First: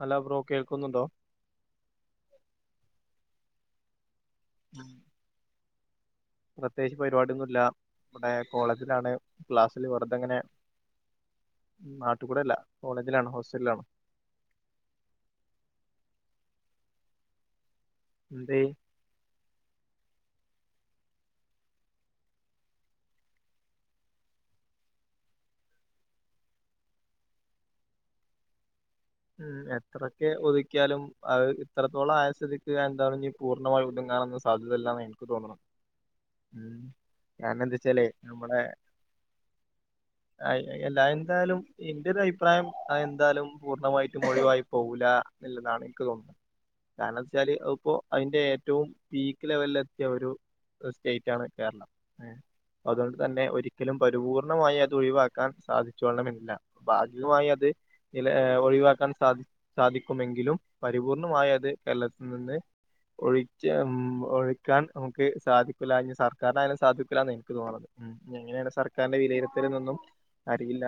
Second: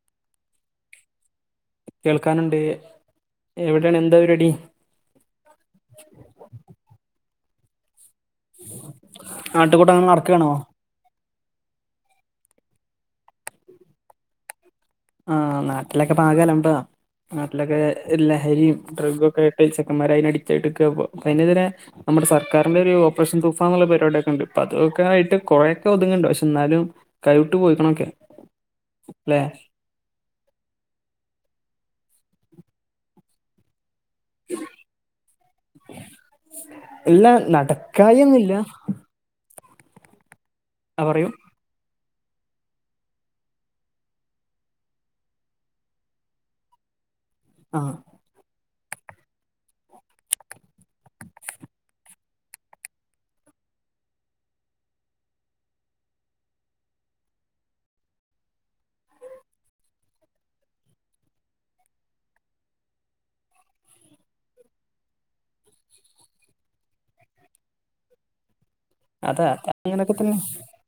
Hello bro കേൾക്കുന്നുണ്ടോ കേൾക്കാനുണ്ട് എവിടെയാണ് എന്താ പരിപാടി [inaudible] പ്രത്യേകിച്ച് പരിപാടിയൊന്നും ഇല്ല ഇബ ടെ കോളേജിലാണ് ക്ലാസ്സില് നാട്ടുകൂടങ്ങനെ വെറുതെങ്ങനെ നടക്കാണോ നാട്ടുകൂടെ അല്ല കോളേജില് ആണ് ഹോസ്റ്റലില് ആണ് ആഹ് നാട്ടിലൊക്കെ പ്പൊ ആകെഅലമ്പ നാട്ടിലൊക്കെ എന്തെയ് ലഹരിയും ഡ്രഗ് ഒക്കെ ആയിട്ട് ചെക്കന്മാര് അതിന് അടിക്ട് ആയിട്ട് നിക്കാപ്പോ അതിന് എതിരെ നമ്മുടെ സർക്കാരിന്റെ ഒരു ഓപ്പറേഷൻ തുഫാന്നുള്ള പരിപാടിയൊക്കെ ഉണ്ട്പ്പൊ അതൊക്കെ ആയിട്ട് കുറേഒക്കെ ഒതുങ്ങുന്നുണ്ട് പക്ഷെ എന്നാലും കൈവിട്ട് പോയിക്ക്‌ണൊക്കെ [inaudible] ഉം എത്രൊക്കെ ഒതുക്കിയാലും അത് ഇത്രത്തോളം ആയ സ്ഥിതിക്ക് എന്താ നി പൂർണമായും ഒതുങ്ങാനൊന്നും സാധ്യതല്ലാന്ന് എനിക്ക് തോന്നുണ് ഉം ഇല്ല കാരണം എന്താച്ചാലേ നടക്കായൊന്നുല്ല നമ്മളെ അയ് എല്ലാ പറയൂ എന്തായാലും എന്റെ ഒരു അഭിപ്രായം എന്താലും പൂർണ്ണമായി ട്ടും ഒഴിവായി പോകൂലാള്ളതാണ് എനിക്ക് തോന്നുന്നത് കാരണംച്ചാല് അത് ആഹ് ഇപ്പോ അതിന്റെ ഏറ്റവും പീക്ക് ലെവലില് എത്തിയ ഒരു സ്റ്റേറ്റ് ആണ് കേരളം അതുകൊണ്ട് തന്നെ ഒരിക്കലും പരിപൂർണമായി അത് ഒഴിവാക്കാൻ സാധിച്ചോണമെന്നില്ല ഭാഗികമായി അത് ചെല ഏഹ് ഒഴിവാക്ക ക്കാൻ സാധി സാധിക്കുമെങ്കിലും പരിപൂർണമായി അത് കേരളത്തിൽ നിന്ന് ഒഴിച്ച് ഉം ഒഴിക്കാൻ നമുക്ക് സാധിക്കൂല്ല ഇഞ്ഞി സർക്കാരിനായാലും സാധിക്കൂല്ല എന്ന് എനിക്ക് തോന്നുന്നത് എങ്ങനെയാണ് സർക്കാരിന്റെ അതാ വിലയിരുത്തലൊന്നും അങ്ങനൊക്കെ തന്നെ അറിയില്ല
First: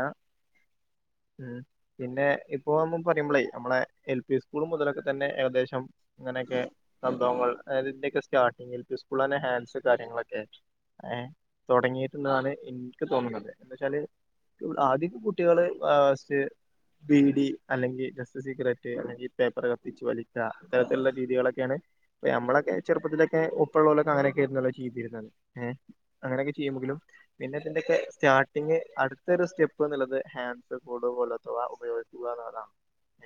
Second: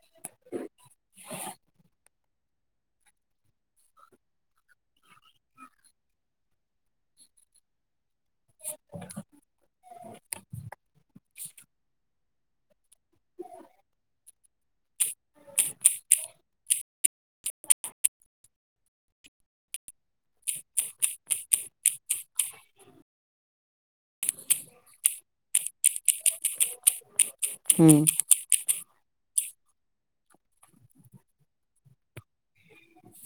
ഉം പിന്നെ ഇപ്പൊ നമ്മ പറയുമ്പളെ നമ്മളെ എൽ പി സ്കൂൾ മുതലൊക്കെ തന്നെ ഏകദേശം അങ്ങനെയൊക്കെ സംഭവങ്ങൾ അതായത് ഇന്റൊക്കെ സ്റ്റാർട്ടിങ് എൽ പി സ്കൂളിലെന്നെ ഹാൻസ് കാര്യങ്ങളൊക്കെ ഏഹ് തൊടങ്ങി ന്നാണ് എനിക്ക് തോന്നണത് എന്താച്ചാല് ആദ്യക്കെ കുട്ടികള് ഏഹ് ഫസ്റ്റ് ബീടി അല്ലെങ്കി ജസ്റ്റ് സീക്രറ്റ് അല്ലെങ്കി പേപ്പർ കത്തിച്ച് വലിക്ക ഇത്തരത്തിലുള്ള രീതികളൊക്കെയാണ് അപ്പ നമ്മളൊക്കെ ചെറുപ്പത്തിലൊക്കെ ഉപ്പ ഉള്ളലൊക്കെ അങ്ങനെയൊക്കെയിന്നല്ലോ ചെയ്തിരുന്നത് ഏഹ് അങ്ങനെയൊക്കെ ചെയ്യുമ്പെങ്കിലും പിന്നെ ഇതിന്റെക്കെ ഉം സ്റ്റാർ ഇങ്ങ് അടുത്തൊരു സ്റ്റെപ്പ്ന്നുള്ളത് ഹാൻസ് കൂള് പോലോത്തവ ഉപയോഗിക്കുകന്നുള്ളതാണ്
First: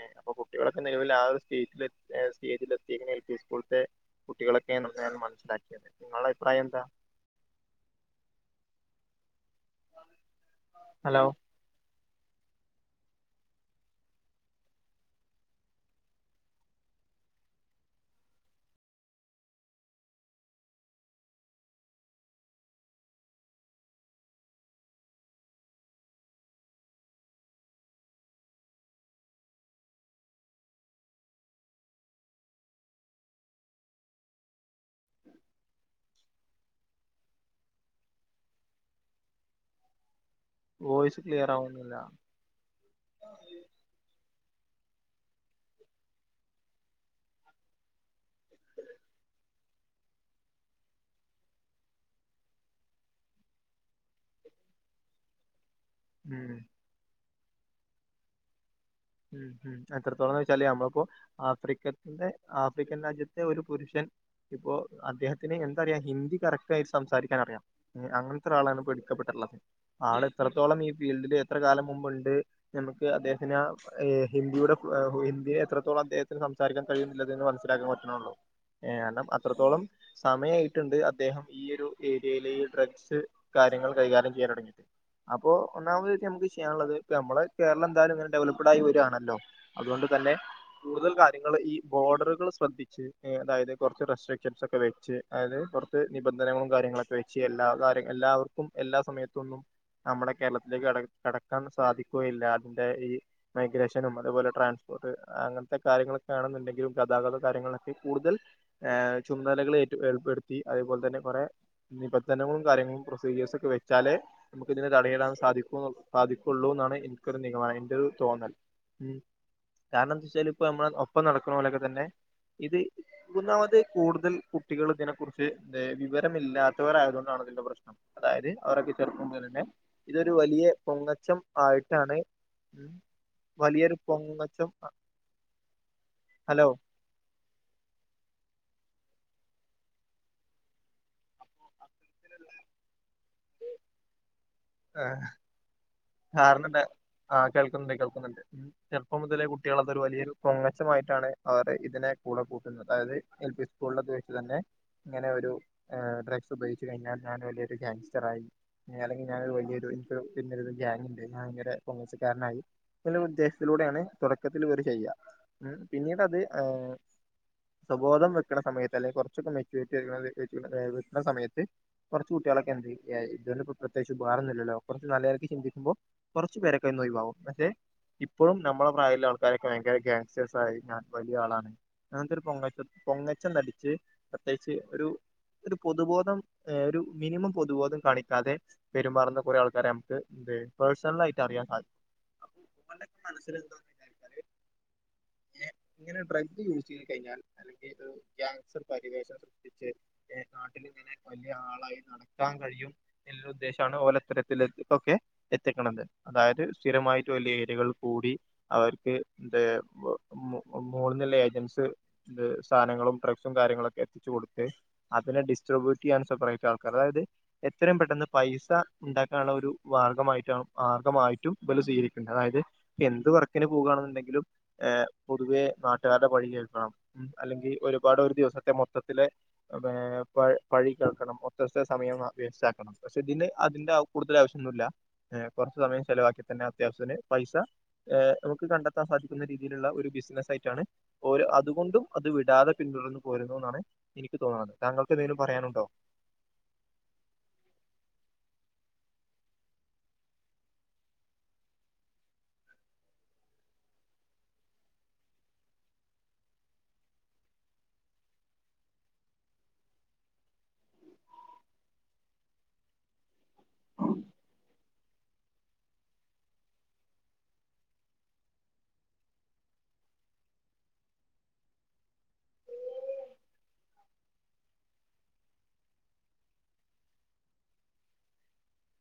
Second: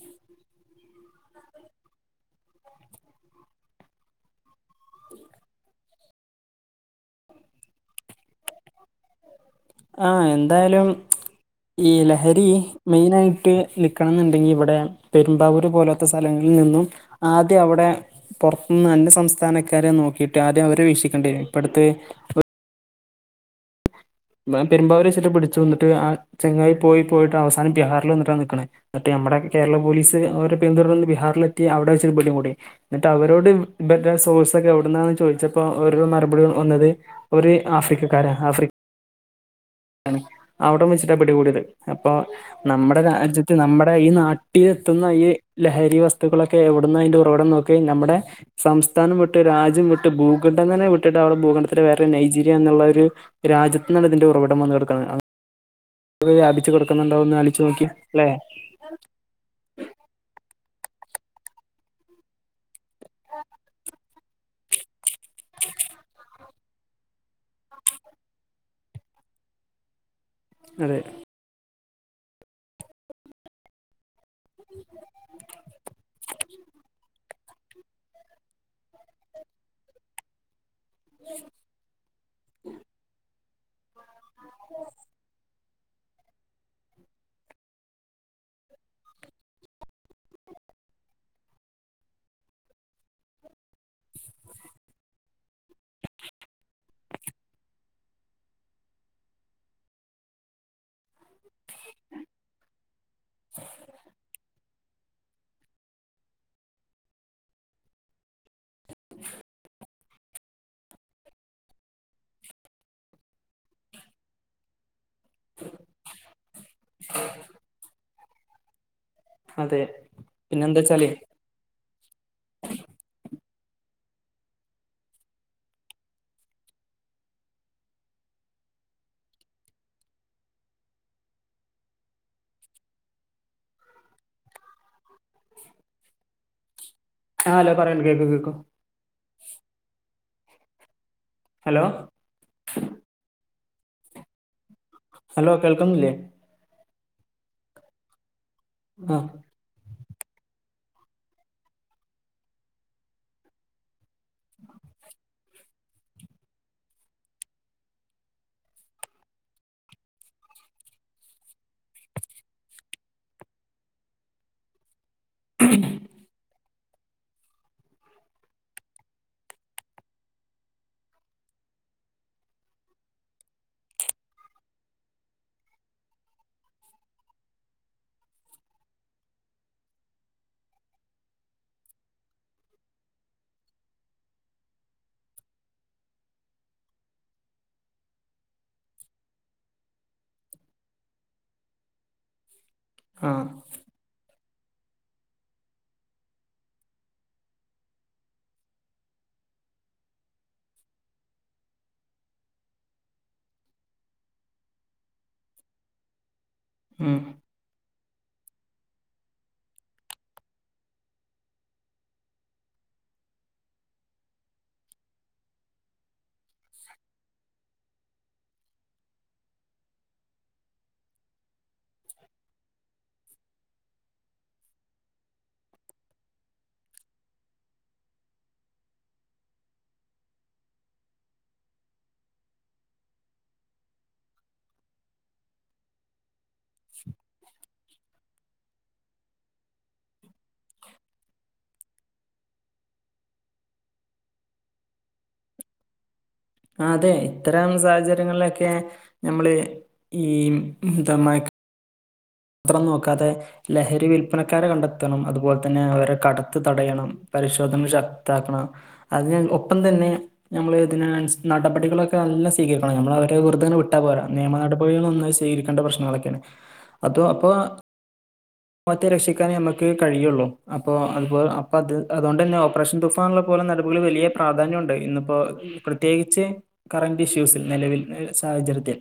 ഏഹ് അപ്പൊ കുട്ടികളൊക്കെ നിലവില് ആഹ് ഒരു സ്റ്റേറ്റിൽ എത സ്റ്റേജിൽ എത്തി എൽ പി സ്കൂൾത്തെ കുട്ടികളൊക്കെ ന നാൻ മനസ്സിലാക്കിയത് നിങ്ങളുടെ അഭിപ്രായം എന്താ ആഹ് എന്തായാലും ഹലോ ഈ ലഹരി മെയിനായിട്ട് നിക്കണന്നുണ്ടെങ്കി ഇവടെ പെരുമ്പാവൂര് പോലോത്ത സ്ഥലങ്ങളിൽ നിന്നും ആദ്യം അവ്ടെ പൊറത്തുന്ന് അന്യ സംസ്ഥാനക്കാരെ നോക്കിയിട്ട് ആദ്യം അവരെ വീക്ഷിക്കേണ്ടി വരും ഇപ്പടുത്ത് ഓ പെരുമ്പാവൂരച്ചിട്ട് പിടിച്ചു എന്നിട്ട് ആഹ് ചങ്ങായി പോയി പോയിട്ട് അവസാനം ജഹാറിൽ വന്നിട്ടാ നിക്കണേ ന്നട്ട് നമ്മടെ കേരള പോലീസ് അവരെ പിന്തുടന്ന് ബിഹാറിലെത്തി അവിടെ വച്ചിട്ട് പിടികൂടി എന്നിട്ട് അവരോട് ഇവരുടെ സോഴ്സൊക്കെ എവിടുന്നാന്ന് ചോദിച്ചപ്പോ അവരുടെ മറുപടി വന്നത് ഒര് ആഫ്രിക്കക്കാര ആഫ്രി അവിടം വെച്ചിട്ടാ വോയിസ് ക്ലിയർ പിടികൂടിയത് ആവുന്നില്ല അപ്പൊ നമ്മുടെ രാജ്യത്ത് നമ്മുടെ ഈ നാട്ടിലെത്തുന്ന ഈ ലഹരി വസ്തുക്കളൊക്കെ എവിടുന്ന അയിന്റെ ഉറവിടം നോ ക്കിയാൽ നമ്മുടെ സംസ്ഥാനം വിട്ട് രാജ്യം വിട്ട് ഭൂഖണ്ഡം തന്നെ വിട്ടിട്ട് അവടെ ഭൂഖണ്ഡത്തിലെ വേറെ നൈജീരിയ എന്നുള്ള ഒരു രാജ്യത്ത്ന്നാണ് ഇതിന്റെ ഉറവി ടം വന്ന് കെടക്കണത് പോ ഉം വ്യാപിച്ചു കെടക്കുന്നുണ്ടാവുന്ന് ആലോയിച് നോക്കിയെ അല്ലെ ഉം ഉം എത്രത്തോളംന്ന് വെച്ചാല് നമ്മളിപ്പോ ആഫ്രിക്കത്തിന്റെ ആഫ്രിക്കൻ രാജ്യത്തെ ഒരു പുരുഷൻ ഇപ്പോ അദ്ദേഹത്തിന് എന്താ അറിയാം ഹിന്ദി കറക് റ്റായി സംസാരിക്കാനറിയാം അങ്ങനത്തെ ഒരാളാണ് പിടിക്കപ്പെട്ടുള്ളത് ആള് എത്രത്തോളം ഈ അതെ ഫീൽഡില് എത്രകാലം മുമ്പുണ്ട് എന്നൊക്കെ അദ്ദേഹത്തിനാ ഏഹ് ഹിന്ദിയുടെ ഏഹ് ഹിന്ദി എത്രത്തോളം അദ്ദേഹത്തിന് സംസാരിക്കാൻ കഴിയുന്നില്ലത് അതിന്ന് മനസ്സിലാക്കാൻ പറ്റ്ണൊള്ളൂ. ഏഹ് രണം അത്രത്തോളം സമയായിട്ടുണ്ട് അദ്ദേഹം ഈയൊരു ഏരിയയിലെ ഈ ഡ്രഗ്സ് കാര്യങ്ങൾ കൈകാര്യം ചെയ്യാൻ തൊടങ്ങിട്ട് അപ്പോ ഒന്നാമതയിട്ട് നമുക്ക് ചെയ്യാനുള്ളത് ഇപ്പ നമ്മള് കേരളം എന്തായാലും ഇങ്ങനെ ഡെവലപഡ് ആയി വരാണല്ലോ അതോണ്ട് തന്നെ കൂടുതൽ കാര്യങ്ങള് ഈ ബോർഡറുകൾ ശ്രദ്ധിച്ച് അതായത് കുറച്ച് റെസ്ട്രിക്ഷൻസ് ഒക്കെ വെച്ച് അതായത് പൊറത്ത് നിബന്ധനകളും കാര്യങ്ങളൊക്കെ വെച്ച് എല്ലാ കാര്യങ്ങ എല്ലാവർക്കും എല്ലാ സമയത്തൊന്നും നമ്മുടെ കേരളത്തിലേക്ക് കട കടക്കാൻ സാധിക്കുകയില്ല അതിന്റെ ഈ മൈഗ്രേഷനും അതേപോലെ ട്രാൻസ്പോർട്ട് അങ്ങനത്തെ കാര്യങ്ങളൊക്കെ ആണെന്നുണ്ടെങ്കിലും ഗതാഗത കാര്യങ്ങളൊക്കെ കൂടുതൽ ഏഹ് ചുമതലകളേറ്റ് ഏർപ്പെടുത്തി അതേപോലെ തന്നെ കൊറെ നിബന്ധനങ്ങളും കാര്യങ്ങളും പ്രൊസീജിയേഴസ് ഒക്കെ വെച്ചാലെ നമുക്ക് ഇതിനെ തടയിടാ സാധിക്കു സാധിക്കുള്ളൂന്നാണ് എനിക്കൊരു നിഗമനം എന്റെരു തോന്നൽ ഉം അതെ കാരണം എന്താച്ചാല് പിന്നെ ഇപ്പൊ എന്താ നമ്മളെ വെച്ചാല് ഒപ്പം നടക്കണലൊക്കെ തന്നെ ഇത് ഒന്നാമത് കൂടുതൽ കുട്ടികൾ ഇതിനെ കുറിച്ച് ഏഹ് വിവരമില്ലാത്തവരായത് കൊണ്ടാണ് അതിന്റെ പ്രശ്നം. അതായത് അവരൊക്കെ ചെറുപ്പം മുതലെന്നെ ഇതൊരു വലിയ പൊങ്ങച്ചം ആയിട്ടാണ് ഉം വലിയൊരു പൊങ്ങച്ചം ഹലോ ആഹ് ഹലോ പറയണ് കേക്കും കേക്കും ഹലോ ആഹ് ഹലോ കേൾക്കുന്നില്ലേ കാരണണ്ട് ആഹ് കേൾക്കുന്നുണ്ട് കേൾക്കുന്നുണ്ട് ആ ചെർപ്പോം മുതലേ കു കുട്ടികൾ അതൊരു വലിയൊരു പൊങ്ങച്ചമായിട്ടാണ് അവർ ഇതിനെ കൂടെ കൂട്ടുന്നത് അതായത് എൽ പി സ്കൂളിലൊക്കെ ത് തന്നെ ഇങ്ങനെ ഒരു ഡ്രഗ്സ് ഉപയോഗിച്ച് കഴിഞ്ഞാൽ ഞാൻ വല്യൊരു ഗാസ്റ്ററായി അല്ലെങ്കിൽ ഞാന് വല്യൊരു എനിക്ക് പിന്നെരു ഗാങ് ഇണ്ട് ഭയങ്കര പൊങ്ങച്ചക്കാരനായി [unintelligible] ഉദ്ദേശത്തിലൂടെയാണ് തൊടക്കത്തിലിവര് ചെയ്യാ ഉം പിന്നീടത് ആഹ് സോബോധം വെക്കണ സമയത്ത് അല്ലെ കൊറച്ചൊക്കെ മെച്യൂരിറ്റി [unintelligible] വെക്കണ സമയത്ത് കൊറച്ച് കുട്ടികളൊക്കെ എന്ത് ചെയ്യും ഇതോണ്ട് ഇപ്പോ പ്രത്യേകിച്ച് ഉപകാരം ഒന്നുവില്ലല്ലോ കൊറച്ച് നല്ലരക്ക് ചിന്തി ക്കുമ്പം കൊറച്ചു പേരൊക്കെ ഒന്ന് ഒഴിവാകും പഷേ ഇപ്പഴും നമ്മടെ പ്രായള്ള ആൾക്കാരൊക്കെ ഭയങ്കര ഗാങ്സ്റ്റേഴ്സ് ആയി ഞാൻ വലിയ ആളാണ് അങ്ങനത്തെ ഒരു പൊങ്ങച്ചം പൊങ്ങച്ചം നടിച്ച് പ്രത്യേകിച്ച് ഒരു ഒരു പൊതുബോധം ഏഹ് ഒരു മിനിമം പൊതുബോധം കാണിക്കാതെ പെരുമാറുന്ന കൊറേ ആൾക്കാരെ നമുക്ക് എന്ത് പേഴ്സണാലായിട്ട് അറിയാൻ സാധിക്കും [inaudible] ആഹ് [unintelligible] ഇങ്ങനെ ഡ്രഗ്സ് യൂസ് ചെയ്ത് കഴിഞ്ഞാൽ അല്ലെങ്കിൽ ഗാസ്റ്റർ പരിവേഷം വെച്ച് നാട്ടിലിങ്ങനെ വലിയ ആളായി നടക്കാൻ കഴിയും എല്ലോ ഉദ്ദേശവാണ് ഓലത്തരത്തില് ഇപ്പോക്കെ എത്തിക്കണത് അതായത് ഉം സ്ഥിരമായിട്ട് വല്യ ഏരിയകളിൽ കൂടി അവർക്ക് എന്ത്‌ മോ മോള്ന്നുള്ള ഏജൻസ് എന്ത് സാധനങ്ങളും ഡ്രഗ്സും കാര്യങ്ങളക്കെ എത്തിച്ചു കൊടുത്ത് അതിനെ ഡിസ്ട്രിബ്യൂട്ട് ചെയ്യാൻ സെപെ റേറ്റാൾക്കാര് അതായത് എത്രേം പെട്ടെന്ന് പൈസ ഇണ്ടാക്കാനുള്ള ഒരു മാർഗമായിട്ടാണ് മാർഗമായിട്ടും ഇപ്പലും സ്വീകരിക്കണ്ട് അതായത് എന്ത് വർക്കിന് പോകുകാന്നോണ്ടെങ്കിലും ഏഹ് പൊതുവെ നാട്ടുകാരുടെ പഴി കേൾക്കണം ഉം അല്ലെങ്കി ഒരുപാട് ഒരു ദിവസത്തെ മൊത്തത്തിലെ ഏഹ് ബേ പഴി കേൾക്കണം ഒത്തസ്ഥ സമയം വേസ്റ്റ് ആക്കണം പഷേ ഇതിന് അതിന്റെ കൂടുതൽ ആവശ്യം ഒന്നുല്ല കൊറച്ച് സമയം ചെലവാക്കി തന്നെ അത്യാവശ്യത്തിന് പൈസ ഏഹ് നമുക്ക് കണ്ടെത്താൻ സാധിക്കുന്ന രീതിലുള്ള ഒരു ബിസിനസ് ആയിറ്റാണ് ഓര് അതുകൊണ്ടും അത് വിടാതെ പിന്തുടർന്ന് പോരുന്നു ന്നാണ് എനിക്ക് തോന്നണത് താങ്കൾക്ക് എന്തേലും പറയാനുണ്ടോ അതെ ഇത്തരം സാഹചര്യങ്ങളിലൊക്കെ നമ്മള് ഈ എന്താ മയക്ക് ത്രം നോക്കാതെ ലഹരി വില്പനക്കാരെ കണ്ടെത്തണം അതുപോലെ തന്നെ അവരെ കടത്തു തടയണം പരിശോധന ശക്താക്കണം അതിന് ഒപ്പം തന്നെ ഞമ്മള് ഇതിന് നടപടികളൊക്കെ നല്ല സ് സ്വീകരിക്കണം നമ്മള് അവരെ വെറുതെ ഇങ്ങനെ വിട്ടാ പോരാ നിയമ നടപടികളൊന്ന് സ്വീകരിക്കേണ്ട പ്രശ്നങ്ങളൊക്കെയാണ് അതും അപ്പോ [inaudible] വത്തെ രക്ഷിക്കാനെ നമുക്ക് കഴിയുള്ളു അപ്പോ അ അപ്പ അത് അതുകൊണ്ട് തന്നെ ഓപ്പറേഷൻ തു ഫാൻള്ള പോലെ നടപടികൾ വലിയ പ്രാധാന്യൊണ്ട് ഇന്നിപ്പോ പ്രത്യേകിച്ച് കറന്റ് ഇഷ്യൂസിൽ നെലവിൽ സാഹചര്യത്തിൽ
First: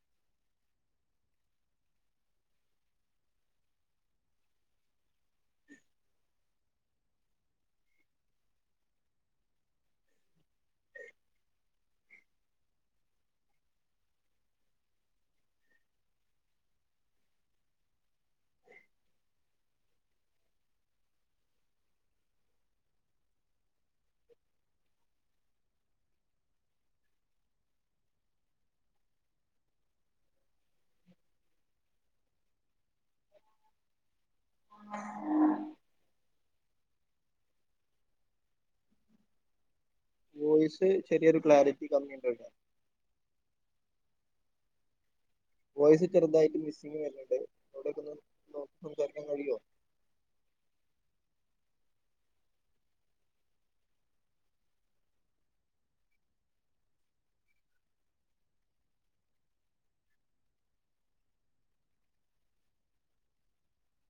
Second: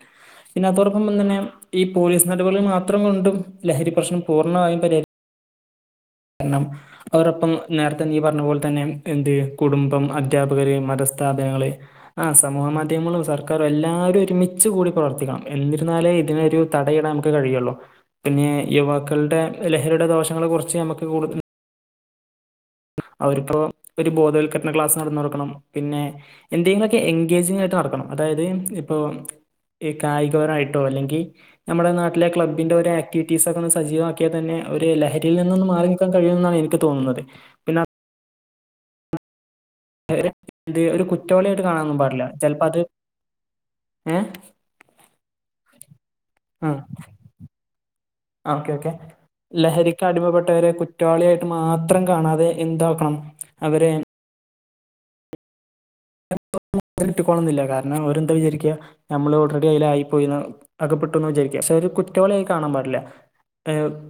പിന്നെ അതോടൊപ്പം തന്നെ ഈ പോലീസ് നടപടികൾ മാത്രം കൊണ്ടും ലഹരി പ്രശ്നം പൂർണ്ണമായും പരിഹരി ക്കണം അവരൊപ്പം നേരത്തെ നീ പറഞ്ഞ പോലെ തന്നെ എന്ത് കുടുംബം, അദ്ധ്യാപകര്, മതസ്ഥാപനങ്ങള് ആഹ് സമൂഹ മാധ്യമങ്ങളും സർക്കാരും എല്ലാവരും ഒരുമിച്ച് കൂടി പ്രവർത്തിക്കണം എന്നിരുന്നാലെ ഇതിനൊരു തടയിടാൻ നമുക്ക് കഴിയുള്ളൂ പിന്നെ യുവാക്കളുടെ ലഹരിയുടെ ദോഷങ്ങളെ കുറിച്ച് നമുക്ക് കൂടുതല് അവരിപ്പോ ഒരു ബോധവൽക്കരണ ക്ലാസ് നടന്നൊടുക്കണം പിന്നെ എന്തെങ്കിലോക്കെ എൻഗേജിങ് ആയിട്ട് നടക്കണം അതായത് ഇപ്പോം ഈ കായികപരായിട്ടോ അല്ലെങ്കി നമ്മുടെ നാട്ടിലെ ക്ലബിന്റെ ഒര് ആക്ടിവിറ്റീസ് ഒക്കെയൊന്ന് സജീവാക്കിയാ തന്നെ ഒരു ലഹരിൽ നിന്നൊന്ന് മാറി നിക്കാൻ കഴിയുമെന്നാണ് എനിക്ക് തോന്നുന്നത് പിന്നെ ഇവരെ എന്ത് വോയിസ് ഒരു ചെറിയൊരു കുറ്റവാളിയായിട്ട് ക്ലാരിറ്റി കാണാനൊന്നും പാടില്ല കമ്മിയുണ്ട് ചെലപ്പോ അത് ഏഹ് വോസ് ചെറുതായിട്ട് ആ മിസ്സിംഗ്‌ വരുന്നുണ്ട് അവിടെക്കൊന്ന് ഓക്കെ നോക്കി ഓക്കെ സംസാരിക്കാൻ കഴിയുമോ ലഹരിക്ക് അടിമപ്പെട്ടവരെ കുറ്റവാളിയായിട്ട് മാത്രം കാണാതെ എന്താക്കണം അവരെ കിട്ടിക്കോണം എന്നില്ല കാരണം അവന്താ വിചാരിക്കുക നമ്മള് ഓൾറെഡി അതിൽ ആയി പോയി എന്നാ- അകപ്പെട്ടു എന്ന് വിചാരിക്കുക പക്ഷെ ഒരു കുറ്റവാളിയ കാണാൻ പാടില്ല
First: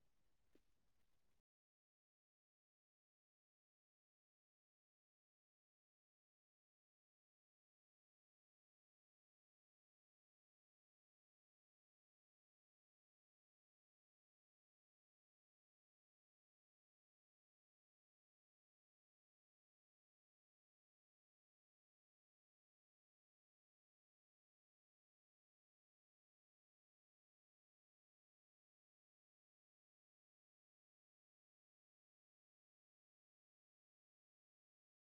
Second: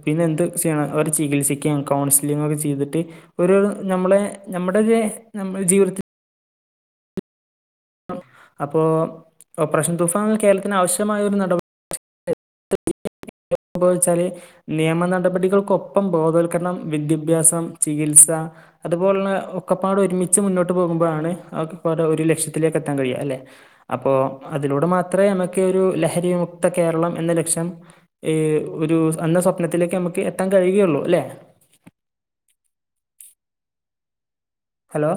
പിന്നെ എന്ത്‌ ചെയ്യണം അവർ ചികിത്സിക്കാം കൗൺസിലിങ്ങൊക്കെ ചെയ്തിട്ട് ഒരു നമ്മളെ നമ്മുടെ ല്ലെ നമ്മളെ ജീവിതത്തിൽ അപ്പോ ഓപ്പറേഷൻ തൂഫാൻ കേരളത്തിന് ആവശ്യമായ ഒരു നടപടി- [unintelligible] എപ്പോന്ന് വെച്ചാല് നിയമ നടടപടികൾക്കൊപ്പം ബോധവൽക്കരണം വിദ്യാഭ്യാസം ചികിത്സ അതുപോലെ ഉള്ള ഒക്കപ്പാട് ഒരുമിച്ച് മുന്നോട്ട് പോകുമ്പോഴാണ് അവക്ക് ഇപ്പംഒരു ലക്ഷ്യത്തിലേക്ക് എത്താൻ കഴിയുക അല്ലെ അപ്പോൾ അതിലൂടെ മാത്രമേ നമുക്ക് ഒരു ലഹരിവിമുക്ത കേരളം എന്ന ലക്ഷ്യം ഈ ഒരു എന്ന സ്വപ്നത്തിലേക്ക് നമുക്ക് എത്താൻ കഴിയുകയുള്ളു അല്ലെ ഹലോ